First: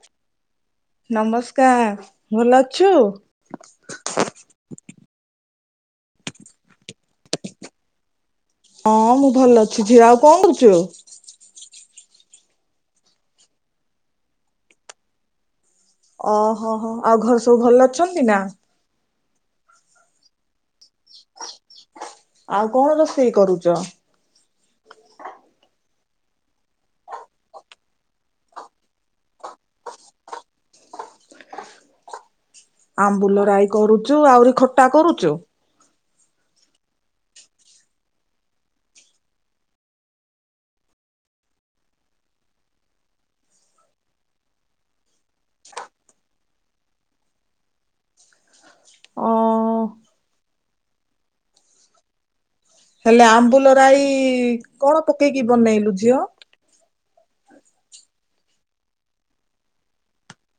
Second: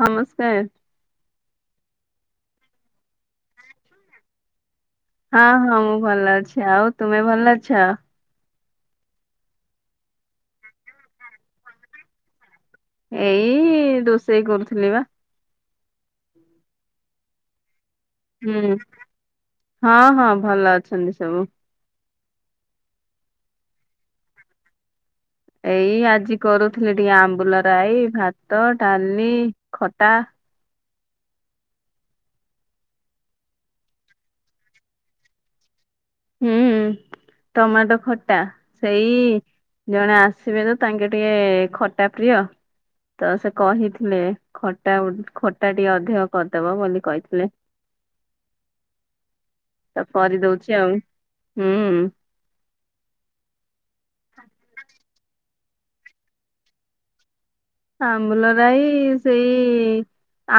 ନମସ୍କାର ନମସ୍କାର। ଭଲ ଅଛୁ? ହଁ ହଁ ମୁଁ ଭଲ ଅଛି ଆଉ ତୁମେ ଭଲ ଅଛ? ହଁ ମୁଁ ଭଲ ଅଛି ଝିଅ ଆଉ କଣ କରୁଛୁ? ଏଇ ଦୋଷେଇ କରୁଥିଲି ବା ଓହୋ ହୋ ଆଉ ଘର ସବୁ ଭଲ ଅ ହୁଁ ହଁ ହଁ ଭଲ ଅଛନ୍ତି ସବୁ। ଆଉ କଣ ରୋଷେଇ କରୁଛ? ଏଇ ଆଜି କରୁଥିଲି ଟିକେ ଆମ୍ବୁଲ ରାଇ, ଭାତ, ଡାଲି, ଖଟା ଆମ୍ବୁଲ ରାଇ କରୁଛୁ ଆହୁରି ଖଟା କରୁଛୁ? ହୁଁ ଟମାଟୋ ଖଟା ସେଇ ଜଣେ ଆସିବେ ତ ତାଙ୍କେ ଟିକେ ଖଟା ପ୍ରିୟ। ତ ସେ କହିଥିଲେ ଖଟା ଖଟା ଟିକେ ଅଧିକ କରିଦବ ବୋଲି କହିଥିଲେ। ଓ ତ କରିଦଉଛି ଆଉ ହୁଁ। ହେଲେ ଆମ୍ବୁଲ ରାଇ କଣ ପକେଇକି ବନେଇଲୁ ଝିଅ? ଆମ୍ବୁଲରାଇ ସେଇ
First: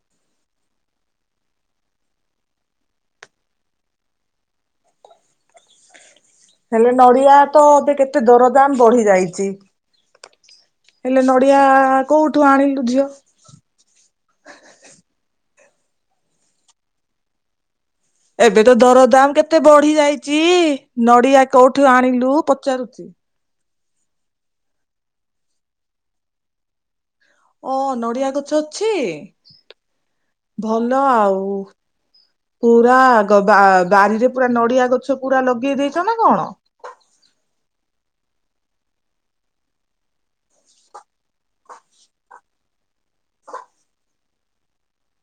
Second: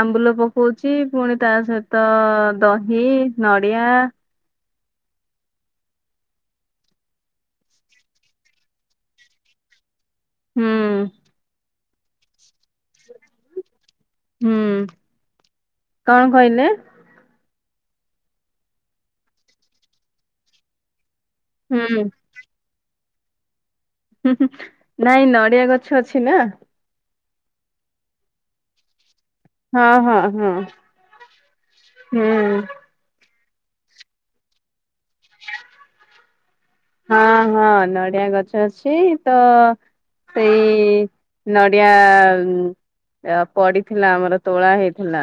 ଆମ୍ବୁଲ ପକଉଛି ପୁଣି ତା ସହିତ ଦହି ନଡିଆ ହେଲେ ନଡିଆ ତ ଏବେ କେତେ ଦରଦାମ ବଢି ଯାଇଛି। ହୁଁ ହେଲେ ନଡିଆ କୋଉଠୁ ଆଣିଲୁ ଝିଅ? ହୁଁ କଣ କହିଲେ? ଏବେ ତ ଦରଦାମ କେତେ ବଢି ଯାଇଛି? ନଡ଼ିଆ ହୁଁ କେଉଁଠୁ ହୁଁ ଆଣିଲୁ ପଚାରୁଛି? ନାଇଁ ନଡ଼ିଆ ଗଛ ଅଛି ନା। ଓ ନଡିଆ ଗଛ ଅଛି? ହଁ ହଁ ହଁ ଭଲ ଆଉ ହୁଁ ପୁରା ବା ବାରିରେ ପୁରା ନଡିଆ ଗଛ ପୁରା ଲଗେଇ ଦେଇଛ ନା କଣ? ହଁ ହଁ ନଡିଆ ଗଛ ଅଛି ତ ସେଇ ନଡ଼ିଆ ପଡିଥିଲା ଆମର ତୋଳା ହେଇଥିଲା।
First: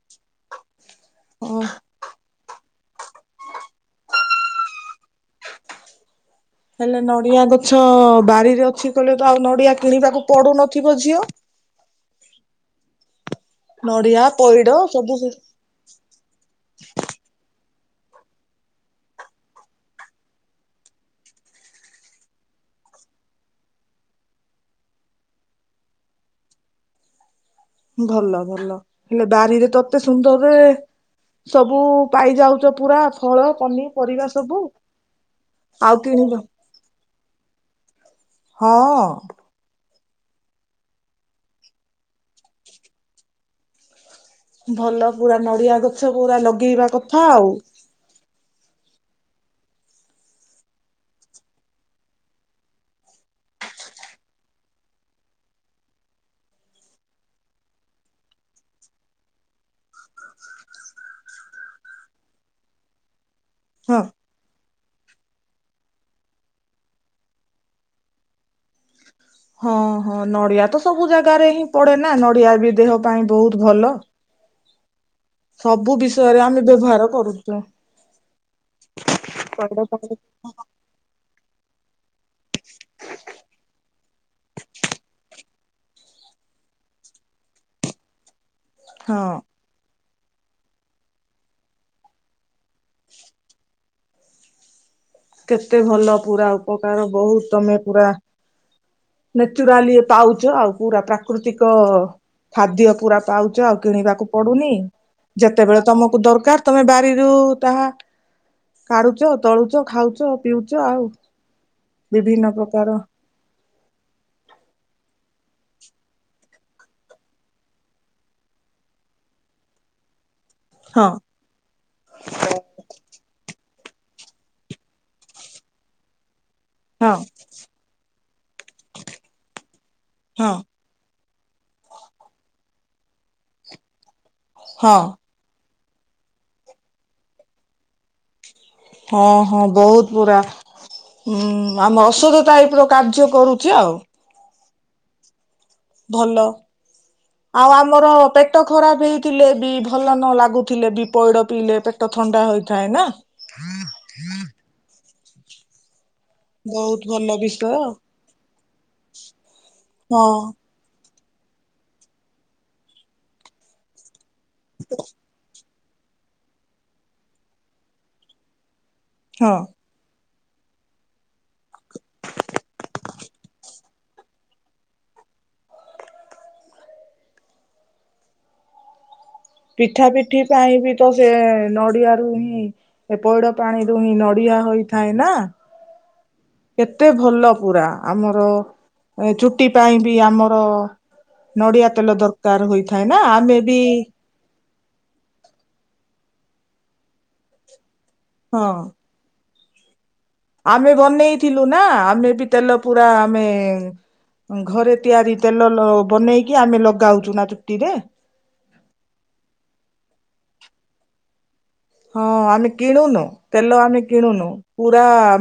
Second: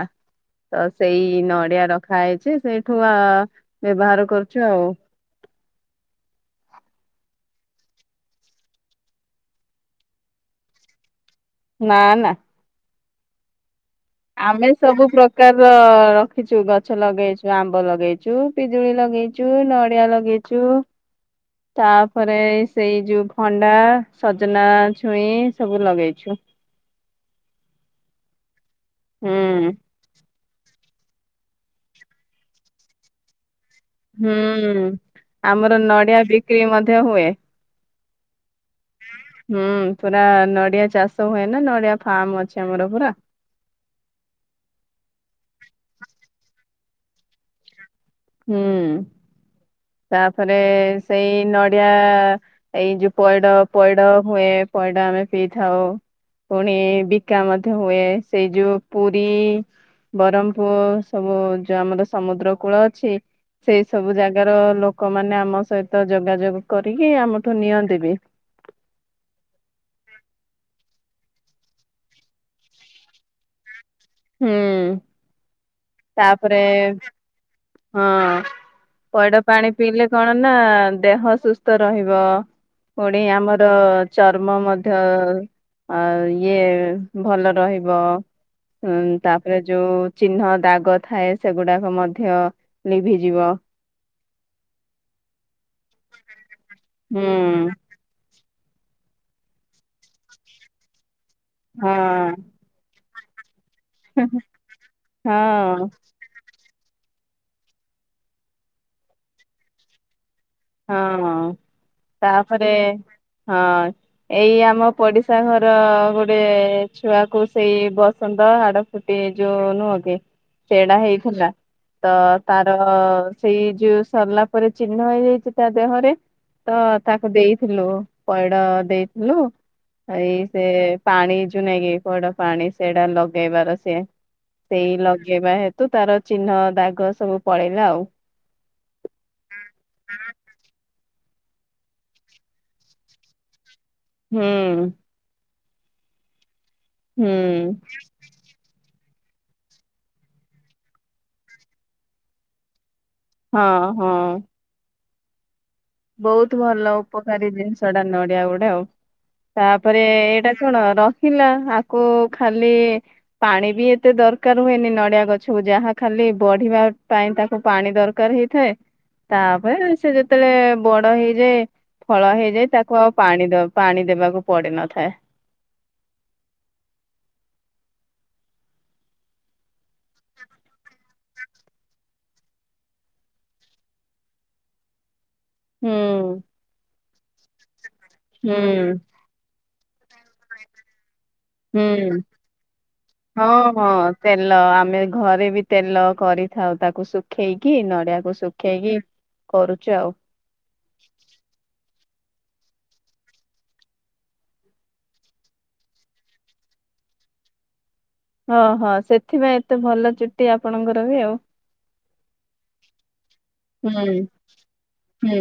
ତ ସେଇ ହଁ। ନଡିଆ ରଖା ହେଇଛି ସେଇଠୁ ଆ ବ୍ୟବହାର କରୁଛୁ ଆଉ। ହେଲେ ନଡିଆ ଗଛ ବାରିରେ ଅଛି କହିଲେ ତ ଆଉ ନଡିଆ କିଣିବାକୁ ପଡୁନଥିବ ଝିଅ? ନା ନା। ନଡିଆ ଆମେ ପଇଡ ସବୁ ସେ ପ୍ରକାରର ରଖିଛୁ ଗଛ ଲଗେଇଛୁ ଆମ୍ବ ଲ ଲଗେଇଛୁ, ପିଜୁଳି ଲଗେଇଛୁ, ନଡିଆ ଲଗେଇଛୁ। ତାପରେ ସେଇ ଯୋଉ ଭଣ୍ଡା, ସଜନା ଛୁଇଁ ସବୁ ଲଗେଇଛୁ। ଭଲ ଭଲ ହେଲେ ବାରିରେ ହୁଁ ତତେ ସୁନ୍ଦର ସବୁ ପାଇଯାଉଛ ପୁରା ଫଳ ପନିପରିବା ସବୁ ହୁଁ ଆମର ଆଉ ନଡିଆ କିଣି ବିକ୍ରି ମଧ୍ୟ ହୁଏ ହଁ। ହୁଁ ପୁରା ନଡିଆ ଚାଷ ହୁଏ ନା ନଡିଆ ଫାର୍ମ ଅଛି ଆମର ପୁରା। ଭଲ ପୁରା ନଡିଆ ଗଛ ପୁରା ଲଗେଇବା କଥା ଆଉ ହୁଁ। ତାପରେ ସେଇ ନଡିଆ ଏଇ ଯୋଉ ପଇଡ ପଇଡ ହୁଏ ପଇଡ ଆମେ ପିଇଥାଉ। ପୁଣି ବିକା ମଧ୍ୟ ହୁଏ ସେଇ ଯୋଉ ପୁରୀ ବରହ୍ମପୁରୁ ସବୁ ଯଉ ଆମର ସମୁଦ୍ର କୂଳ ଅଛି ସେଇ ହଁ। ସବୁ ଜାଗାର ଲୋକ ଲୋକମାନୋନ ଆମ ସହିତ ଯୋଗାଯୋଗ କରିକି ଆମଠୁ ନିଅନ୍ତି ବି ହଁ ହଁ ନଡିଆ ତ ସବୁ ଜାଗାରେ ହିଁ ପଡେନା ନଡିଆ ବି ଦେହ ପାଇଁ ବହୁତ ଭଲ ହୁଁ ସବୁ ବିଷୟରେ ତାପରେ ଆମେ ବ୍ୟବହାର କରୁଛୁ। ହଁ ପଇଡା ପାଣି ପିଇଲେ କଣ ନା ଦେହ ସୁସ୍ଥ ରହିବ। ପୁଣି ଆମର ଚର୍ମ ମଧ୍ୟ ଆ ଇଏ ଭଲ ରହିବ। ଉ ହଁ ତାପରେ ଯୋଉ ଚିହ୍ନ ଦାଗ ଥାଏ ସେଗୁଡାକ ମଧ୍ୟ ଲିଭିଯିବ କେତେ ଭଲ ପୁରା ଉପକାର ବହୁତ ହୁଁ। ତମେ ପୁରା ନଚୁରାଲି ପାଉଛ ଆଉ ପୁରା ପ୍ରାକୃତିକ ହଁ ଖାଦ୍ୟ ପୁରା ପାଉଛ ଆଉ କିଣିବାକୁ ପଡୁନି ଯେତେବେଳେ ହଁ ତମକୁ ଦରକାର ତମେ ବାରି ଯଉ ତାହା କାଢୁଛ ତଳୁଛ ଖାଉଛ ପିଉଛ ଆଉ ହଁ ବିଭିନ୍ନ ତାପରେ ପ୍ରକାର ହଁ ଏଇ ଆମ ପଡିଶା ଘର ଗୋଟେ ଛୁଆ କ ସେଇ ବସନ୍ତ ଆାଡ ଫୁଟେ ଯୋ ନୁ ଅ କି? ସେଡା ହଁ ହେଇଥିଲା ତ ତାର ସେଇ ଯୋଉ ସରିଲା ପରେ ଚିହ୍ନ ହେଇଯାଇଛି ତା ଦେହରେ ତ ହଁ ତାକୁ ଦେଇଥିଲୁ ପଇଡ ଦେଇଥିଲୁ ଏଇ ହଁ ସେ ପାଣି ନେଇକି କୁଆଡ ପାଣି ସେଇଟା ଲଗେଇବାର ସେଏ ହଁ ସେଇ ଲଗେଇବା ହେ ତୁ ତାର ଚିହ୍ନ ଦାଗ ସବୁ ପଳେଇଲା ଆଉ ହଁ ହଁ ବହୁତ ପୁରା ହୁଁ ଆମେ ଔଷଧ ଟାଇପ ର କାର୍ଯ୍ୟ କରୁଛ ଆଉ ହୁଁ ଭଲ ଆଉ ହୁଁ। ଆମର ପେଟ ଖରାପ ହେଇ ଥିଲେ ବି ଭଲ ନ ଲାଗୁଥିଲେ ବି ପଇଡ଼ ପିଇଲେ ପେଟ ଥଣ୍ଡା ହୋଇଥାଏ ନା। ହଁ ହଁ ବହୁତ ଭଲ ବହୁତ ଉପକାରୀ ବିଷୟ ଜିନିଷଟା ନଡିଆ ଗୋଟେ ଆଉ ତାପରେ ହଁ ଏଇଟା ଶୁଣ ର ଥିଲା ଆକୁ ଖାଲି ପାଣି ବି ଏତେ ଦରକାର ହୁଏନି ନଡିଆ ଗଛକୁ ଯାହା ଖାଲି ବଢିବା ପାଇଁ ତାକୁ ପାଣି ଦରକାର ହେଇଥାଏ, ହଁ ତାପରେ ସେ ଯେତେବେଳେ ବଡ ହେଇଯାଏ ଫଳ ହେଇଯାଏ। ତାକୁ ଆଉ ପାଣି ପାଣି ଦେବାକୁ ପଡିନଥାଏ ପିଠା ପିଠି ପାଇଁ ବି ତ ସେ ନଡିଆରୁ ହିଁ ପଇଡ ପାଣିରୁୁ ହିଁ ନଡିଆ ହୋଇଥାଏ ନା ହୁଁ ଏତେ ଭଲ ପୁରା ଆମର ହୁଁ ଛୁଟି ପାଇଁ ବି ଆମର ହୁଁ ନଡିଆ ତେଲ ଦରକାର ହୋଇଥାଏ ନା ହଁ ଆମେ ବି ହଁ ତେଲ ଆମେ ଘରେ ବି ତେଲ କରିଥାଉ ତାକୁ ଶୁଖେଇକି ନଡିଆକୁ ହଁ ଶୁଖେଇକି କରୁଛୁ ଆଉ ଆମେ ବନେଇଥିଲୁ ନା ଆମେ ବି ତେଲ ପୁରା ଆମେ ଘରେ ତିଆରି ତେଲ ବନେଇକି ଆମେ ଲଗାଉଛୁ ନା ଚୁଟିରେ। ଓଁହଁ ସେଥିପାଇଁ ଏତେ ଭଲ ଚୁଟି ଆପଣଙ୍କର ବି ଆଉ। ହଁ ଆମେ କିଣୁନୁ ତେଲ ହୁଁ ଆମେ କିଣୁନୁ ପୁରା ହୁଁ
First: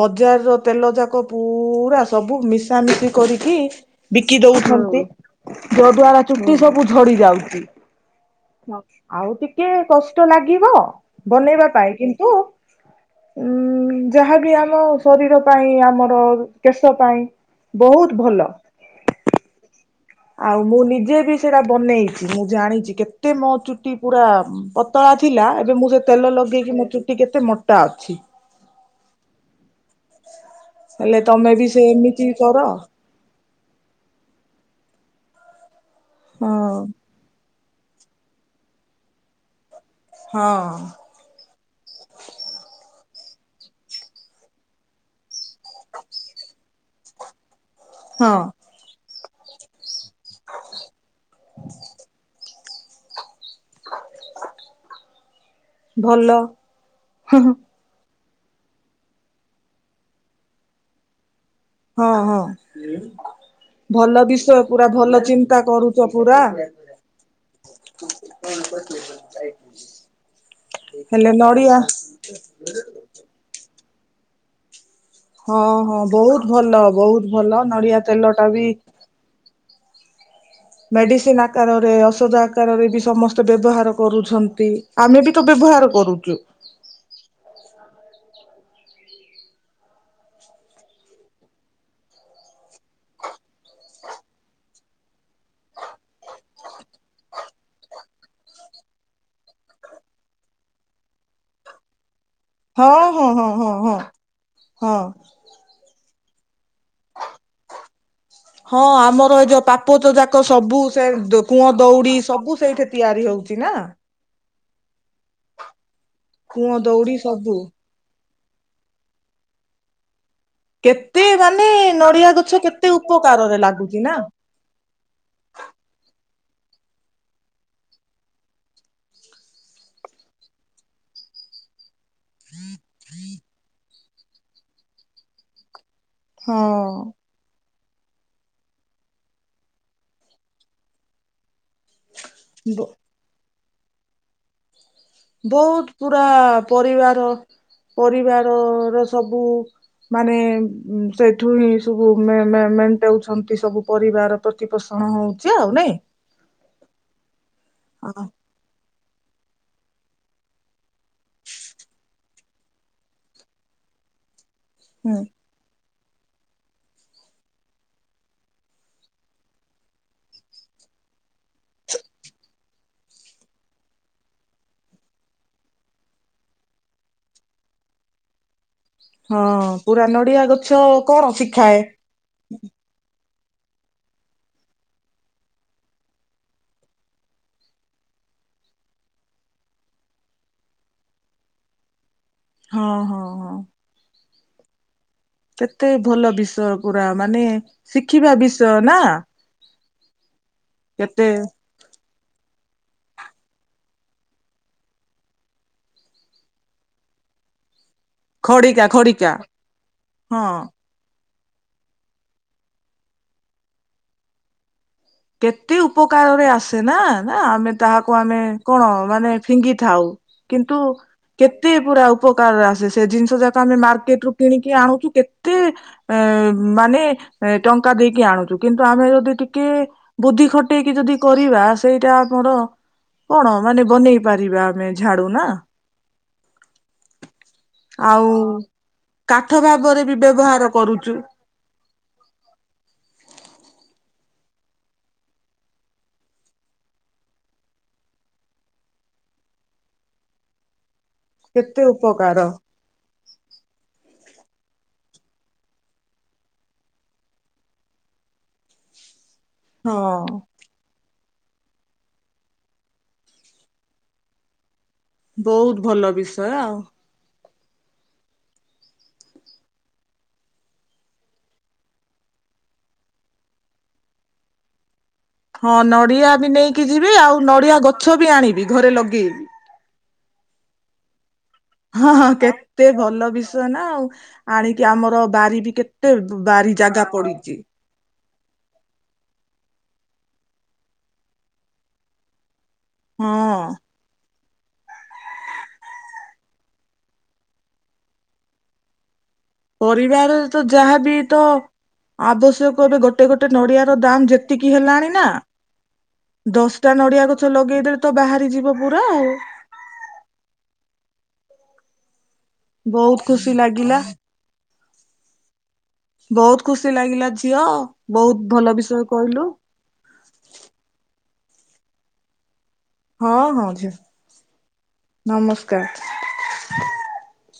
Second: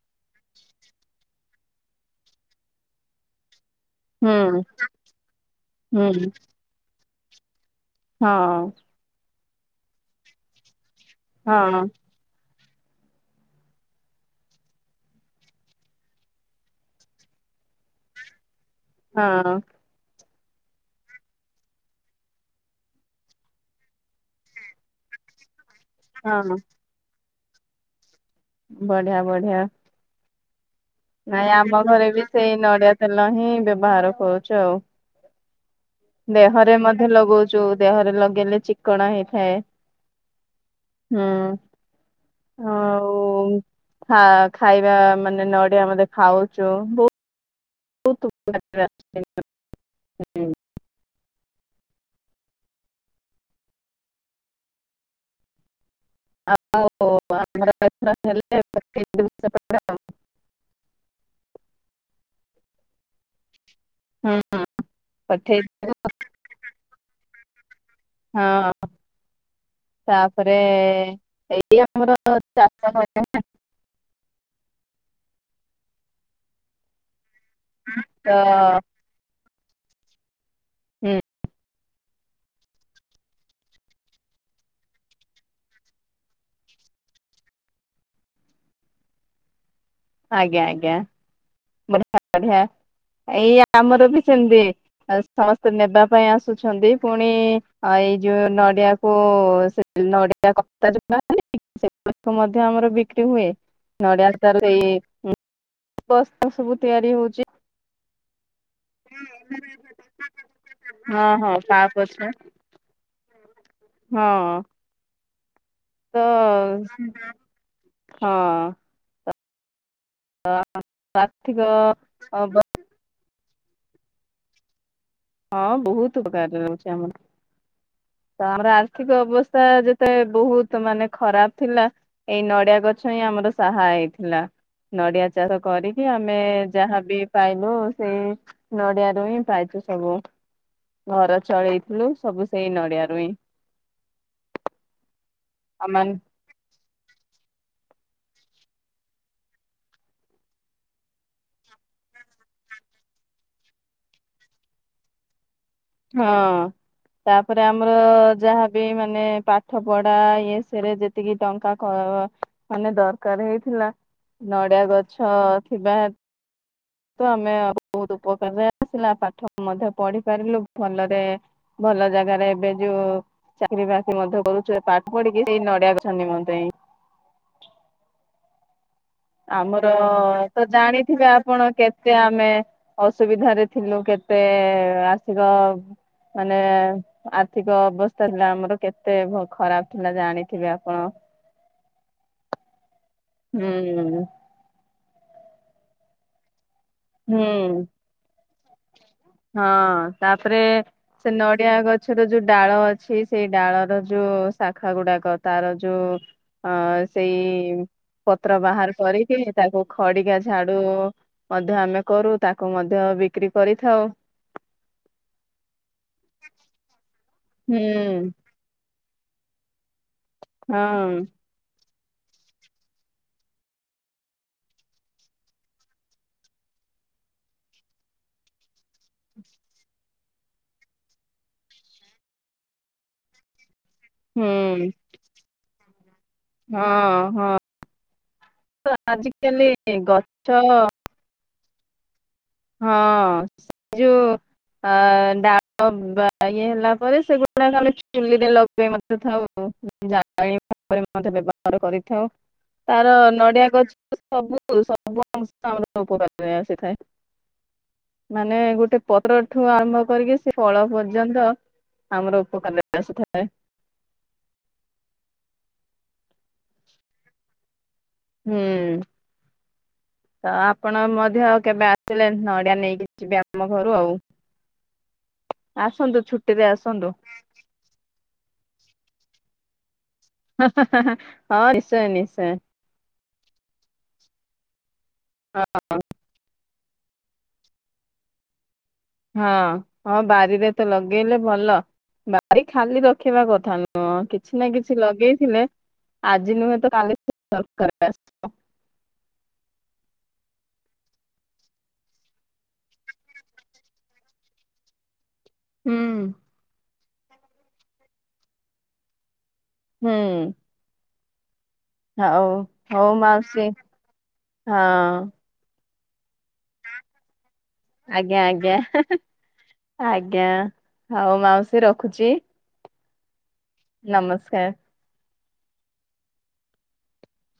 ବଜାର ର ତେଲ ତେଲ ଯାକ ପୁରା ସବୁ ମିଶାମିଶି କରିକି ବିକି ହୁଁ ଦଉଚନ୍ତି ହୁଁ। ଚୁଟି ସବୁ ଝଡି ଯାଉଚି। ହଁ ଆଉ ଟିକେ କଷ୍ଟ ଲାଗିବ ବନେଇବା ହଁ ପାଇଁ କିନ୍ତୁ ଉଁ [unintelligible] ଯାହାବି ଆମ ଶରୀର ପାଇଁ ଆମର କେଶ ପାଇଁ ବହୁତ ଭଲ। ହଁ। ଆଉ ମୁଁ ନିଜେ ବି ସେଇଟା ବନେଇଚି। ମୁଁ ଜାଣିଚି କେତେ ମୋ ଚୁଟି ପୁରା ପତଳା ଥିଲା ଏବେ ମୁଁ ସେ ତେଲ ହଁ ଲଗେଇକି ମୋ ଚୁଟି କେତେ ମୋଟା ଅଛି। ବଢିଆ ବଢିଆ। ହେଲେ ନାଇଁ ତମେ ବି ସେ ଆମ ଘରେ ବି ଏମିତି ସେଇ କର ନଡିଆ ତେଲ ହିଁ ବ୍ୟବହାର କରୁଚୁ ଆଉ। ହଁ ଦେହରେ ମଧ୍ୟ ଲଗଉଚୁ ଦେହରେ ଲଗେଇଲେ ଚିକ୍କଣ ହେଇଥାଏ। ହଁ ହୁଁ ହଁ। ଆଉ ଖା ଖାଇବା ମାନେ ନଡିଆ ମଧ୍ୟ ଖାଉଚୁ ବଉ ହଁ [unintelligible] ଭଲ [unintelligible] [unintelligible] ହଁ ହଁ। ଭଲ ହୁଁ ବିଷୟ ପୁରା ଭଲ ଚିନ୍ତା ପଠେଇଦେବୁ କରୁଚ ପୁରା [unintelligible] [unintelligible] ତାପରେ ହେଲେ ନଡିଆ ଏଇ। [unintelligible] ହଁ ହଁ ବହୁତ ଭଲ ବହୁତ ଭଲ ନଡିଆ ତେଲ ଟା ବି ହୁଁ ମେଡିସିନ୍ ଆକାରରେ ଆସ୍ ଔଷଧ ଆକାରରେ ବି ସମସ୍ତେ ବ୍ୟବହାର କରୁଛନ୍ତି ଆମେ ବି ତ ବ୍ୟବହାର କରୁଚୁ। [unintelligible] ଆଜ୍ଞା ଆଜ୍ଞା। [unintelligible] ଏଇ ଆମର ବି ସେମିତି ସମସ୍ତେ ନେବା ପାଇଁ ଆସୁଛନ୍ତି, ପୁଣି ଏ ଏଇ ଯୋଉ ନଡିଆକୁ ସେ ନଡିଆ କତା। [unintelligible] ମଧ୍ୟ ଆମର ହଁ ବିକ୍ରି ହଁ ହୁଏ ହଁ ହଁ ହଁ। ନଡ଼ିଆ ତାର ଏଇ ହଁ ଆ ସବୁ ତିଆରି ହଉଚି। ହଁ ଆମର ଏ ଯୋଉ ପାପଚ ଯାକ ସବୁ ସେ ହଁ ହଁ କୂଅ ପା ଦଉଡି ପୋଛା ସବୁ ସେଇଠି ତିଆରି ହଉଚି ନା। ଆ ହଁ ତ କୂଅ ଦଉଡି ସବୁ ହଁ। କେତେ ଆର୍ଥିକ ମାନେ ନଡିଆ ଗଛ ଅବ- କେତେ ଉପକାରରେ ଲାଗୁଚି ନା। ହଁ ବହୁତ ଉପକାରରେ ରହୁଚି ଆମର। ତ ଆମର ଆର୍ଥିକ ଅବସ୍ଥା ଯେତେ ବହୁତ ମାନେ ଖରାପ ଥିଲା ଏଇ ନଡିଆ ଗଛ ହିଁ ଆମର ସାହା ହେଇଥିଲା ନଡିଆ ଚାଷ କରି କି ଆମେ ହଁ ଯାହାବି ପାଇଲୁ ସେଇ ନଡିଆରୁ ହିଁ ପାଇଚୁ। ସବୁ ଘର ଚଳେଇଥିଲୁ ସବୁ ସେଇ ବ ନଡିଆରୁ ହିଁ ଆମ ବହୁତ ପୁରା ମାନେ ସେଠୁ ହିଁ ସବୁ ମେ ମେ ମେଣ୍ଟଉଛନ୍ତି ସବୁ ପରିବାର ପ୍ରତିପୋଷଣ ହଉ ହଁ ତାପରେ ଆମର ଯାହାବି ମା ମାନେ ପାଠପଢା ଇ ସେରେ ଯେତିକି ଟଙ୍କା ମାନେ ଦରକାର ହେଇଥିଲା ନଡିଆ ଗଛ ଥିବା ତ ଆମେ ବହୁତ ଉପକାରରେ ଆସିଲା ପାଠ ମଧ୍ୟ ପଢି ପାରିଲୁ ଭଲରେ ଭଲ ଜାଗାରେ ଏବେ ଯୋଉ ଚାକିରୀ ବାକିରି ମଧ୍ୟ କରୁଚୁ ପାଠ ପଢିକି ସେଇ ନଡିଆ ଗଛ ନିମନ୍ତେ। [unintelligible] ହଁ ଆମର ପୁରା ନଡିଆ ତ ଗଛ ଜାଣିଥିବେ କଣ ଆପଣ ଶିଖାଏ କେତେ ଆମେ ଅସ୍ ସୁବିଧାରେ ଥିଲୁ କେତେ ଆସିବ ମାନେ ଆର୍ଥିକ ଅବସ୍ଥା ଥିଲା ଆମର କେତେ ଖରାପ ଥିଲା ଜାଣିଥିବେ ଆପଣ। [unintelligible] ହଁ ହଁ। ହଁ ହୁଁ। କେତେ ଭଲ ବିଷୟ ପୁରା ମାନେ ହୁଁ। ଶିଖିବା ବିଷୟ ନା। ହଁ ତାପରେ କେତେ ସେ ନଡିଆ ଗଛର ଯୋଉ ଡାଳ ଅଛି ସେଇ ଡାଳର ଯୋଉ ଶାଖା ଗୁଡାକ ତାର ଯୋଉ ଅ ସେଇ ପତ୍ର ଖଡିକା ବାହାର ଖଡିକା କରିକି ତାକୁ ଖଡିକା ହଁ ଝାଡୁ ମଧ୍ୟ ଆମେ କରୁ ତାକୁ ମଧ୍ୟ ବିକ୍ରି କରିଥାଉ। କେତେ ଉପକାରରେ ଆସେ ନା ନା ଆମେ ହୁଁ ତାହାକୁ ଆମେ କଣ ମାନେ ଫିଙ୍ଗି ଥାଉ କିନ୍ତୁ ହଁ କେତେ ପୁରା ଉପକାରରେ ଆସେ ସେ ଜିନିଷ ଯାକ ଆମେ ମାର୍କେଟ ରୁ କିଣିକି ଆଣୁଚୁ କେତେ ଏଁ ମା ମାନେ ଟଙ୍କା ଦେଇକି ଆଣୁଚୁ କିନ୍ତୁ ଆମେ ଯଦି ଟିକେ ବୁଦ୍ଧି ଖଟେଇକି ଯଦି କରିବା ସେଇଟା ଆମର କଣ ମାନେ ବନେଇ ପାରିବା ହୁଁ ଆମେ ଝାଡୁ ନା ହଁ ହଁ ଆଉ କାଠ ଆଜିିକାଲି ଭାବରେ ବି ଗଛ ବ୍ୟବହାର କରୁଛୁ ହଁ ସେ ଯଉ ଆ ଡାଳ ଵା ଇଏ ହେଲା ପରେ ସେଗୁଡାକ ଆମେ ଚୁଲିରେ ଲଗେଇ ମତେ ଥାଉ। ଜାଲେଣି ଭାବରେ ମଧ୍ୟ ବ୍ୟବହାର କେତେ କରିଥାଉ ଉପକାର ତାର ନଡିଆ ଗଛ ସବୁ ସବୁ ଅଂଶ ଆମର ଉପକାରରେ ଆସିଥାଏ। ମାନେ ଗୋଟେ ପତ୍ର ଠୁ ଆରମ୍ଭ କରିକି ହଁ। ସେ ଫଳ ପ ର୍ଯ୍ୟନ୍ତ ଆମର ଉପକାରରେ ଆସିଥାଏ ବହୁତ ଭଲ ବିଷୟ ଆଉ ହୁଁ ତ ଆପଣ ମଧ୍ୟ କେବେ ଆସିଲେ ନଡିଆ ନେଇକି ଯିବେ ଆମ ଘରୁ ଆଉ ହଁ ଆସନ୍ତୁ ନଡିଆ ବି ଛୁଟିରେ ନେଇକି ଆସନ୍ତୁ ଯିବି ଆଉ ନଡିଆ ଗଛ ବି ଆଣିବି ଘରେ ଲଗେଇବି। [unintelligible] ହଁ ହଁ ନିଶ୍ଚୟ। କେତେ ଭଲ ବି ଆସିବ ନା ଆଉ ଆଣିକି ଆମର ବାରି ହଁ ବି କେତେ ବାରି ଜାଗା ପଡିଚି ହଁ ହଁ ବାରିରେ ତ ଲଗେଇଲେ ଭଲ ଵା ରି ଖାଲି ରଖିବା ହଁ। କଥା ନୁହଁ କିଛି ନା କିଛି ଲଗେଇଥିଲେ ଆଜି ନୁହେଁ ତ କାଲି ସେ ଦରକାରରେ ଆସିବ। ପରିବାରରେ ତ ଯାହାବି ତ ଆବଶ୍ୟକ ଏବେ ଗୋଟେ ଗୋଟେ ନଡିଆ ର ଦାମ ଯେତିକି ହେଲାଣି ନା ହୁଁ ଦଶଟା ନଡିଆ ଗଛ ଲଗେଇଦେଲେ ତ ବାହାରି ଯିବ ପୁରା ଆଉ ହୁଁ ହଉ ହଉ ବହୁତ ଖୁସି ମାଉସୀ ଲାଗିଲା ହଁ ବହୁତ ଖୁସି ଲାଗିଲା ଝିଅ ଆଜ୍ଞା ବହୁତ ଆଜ୍ଞା ଭଲ ବିଷୟ କହିଲୁ। ଆଉ ମାଉସୀ ରଖୁଚି ହଁ ହଁ ଝିଅ ନମସ୍କାର ନମସ୍କାର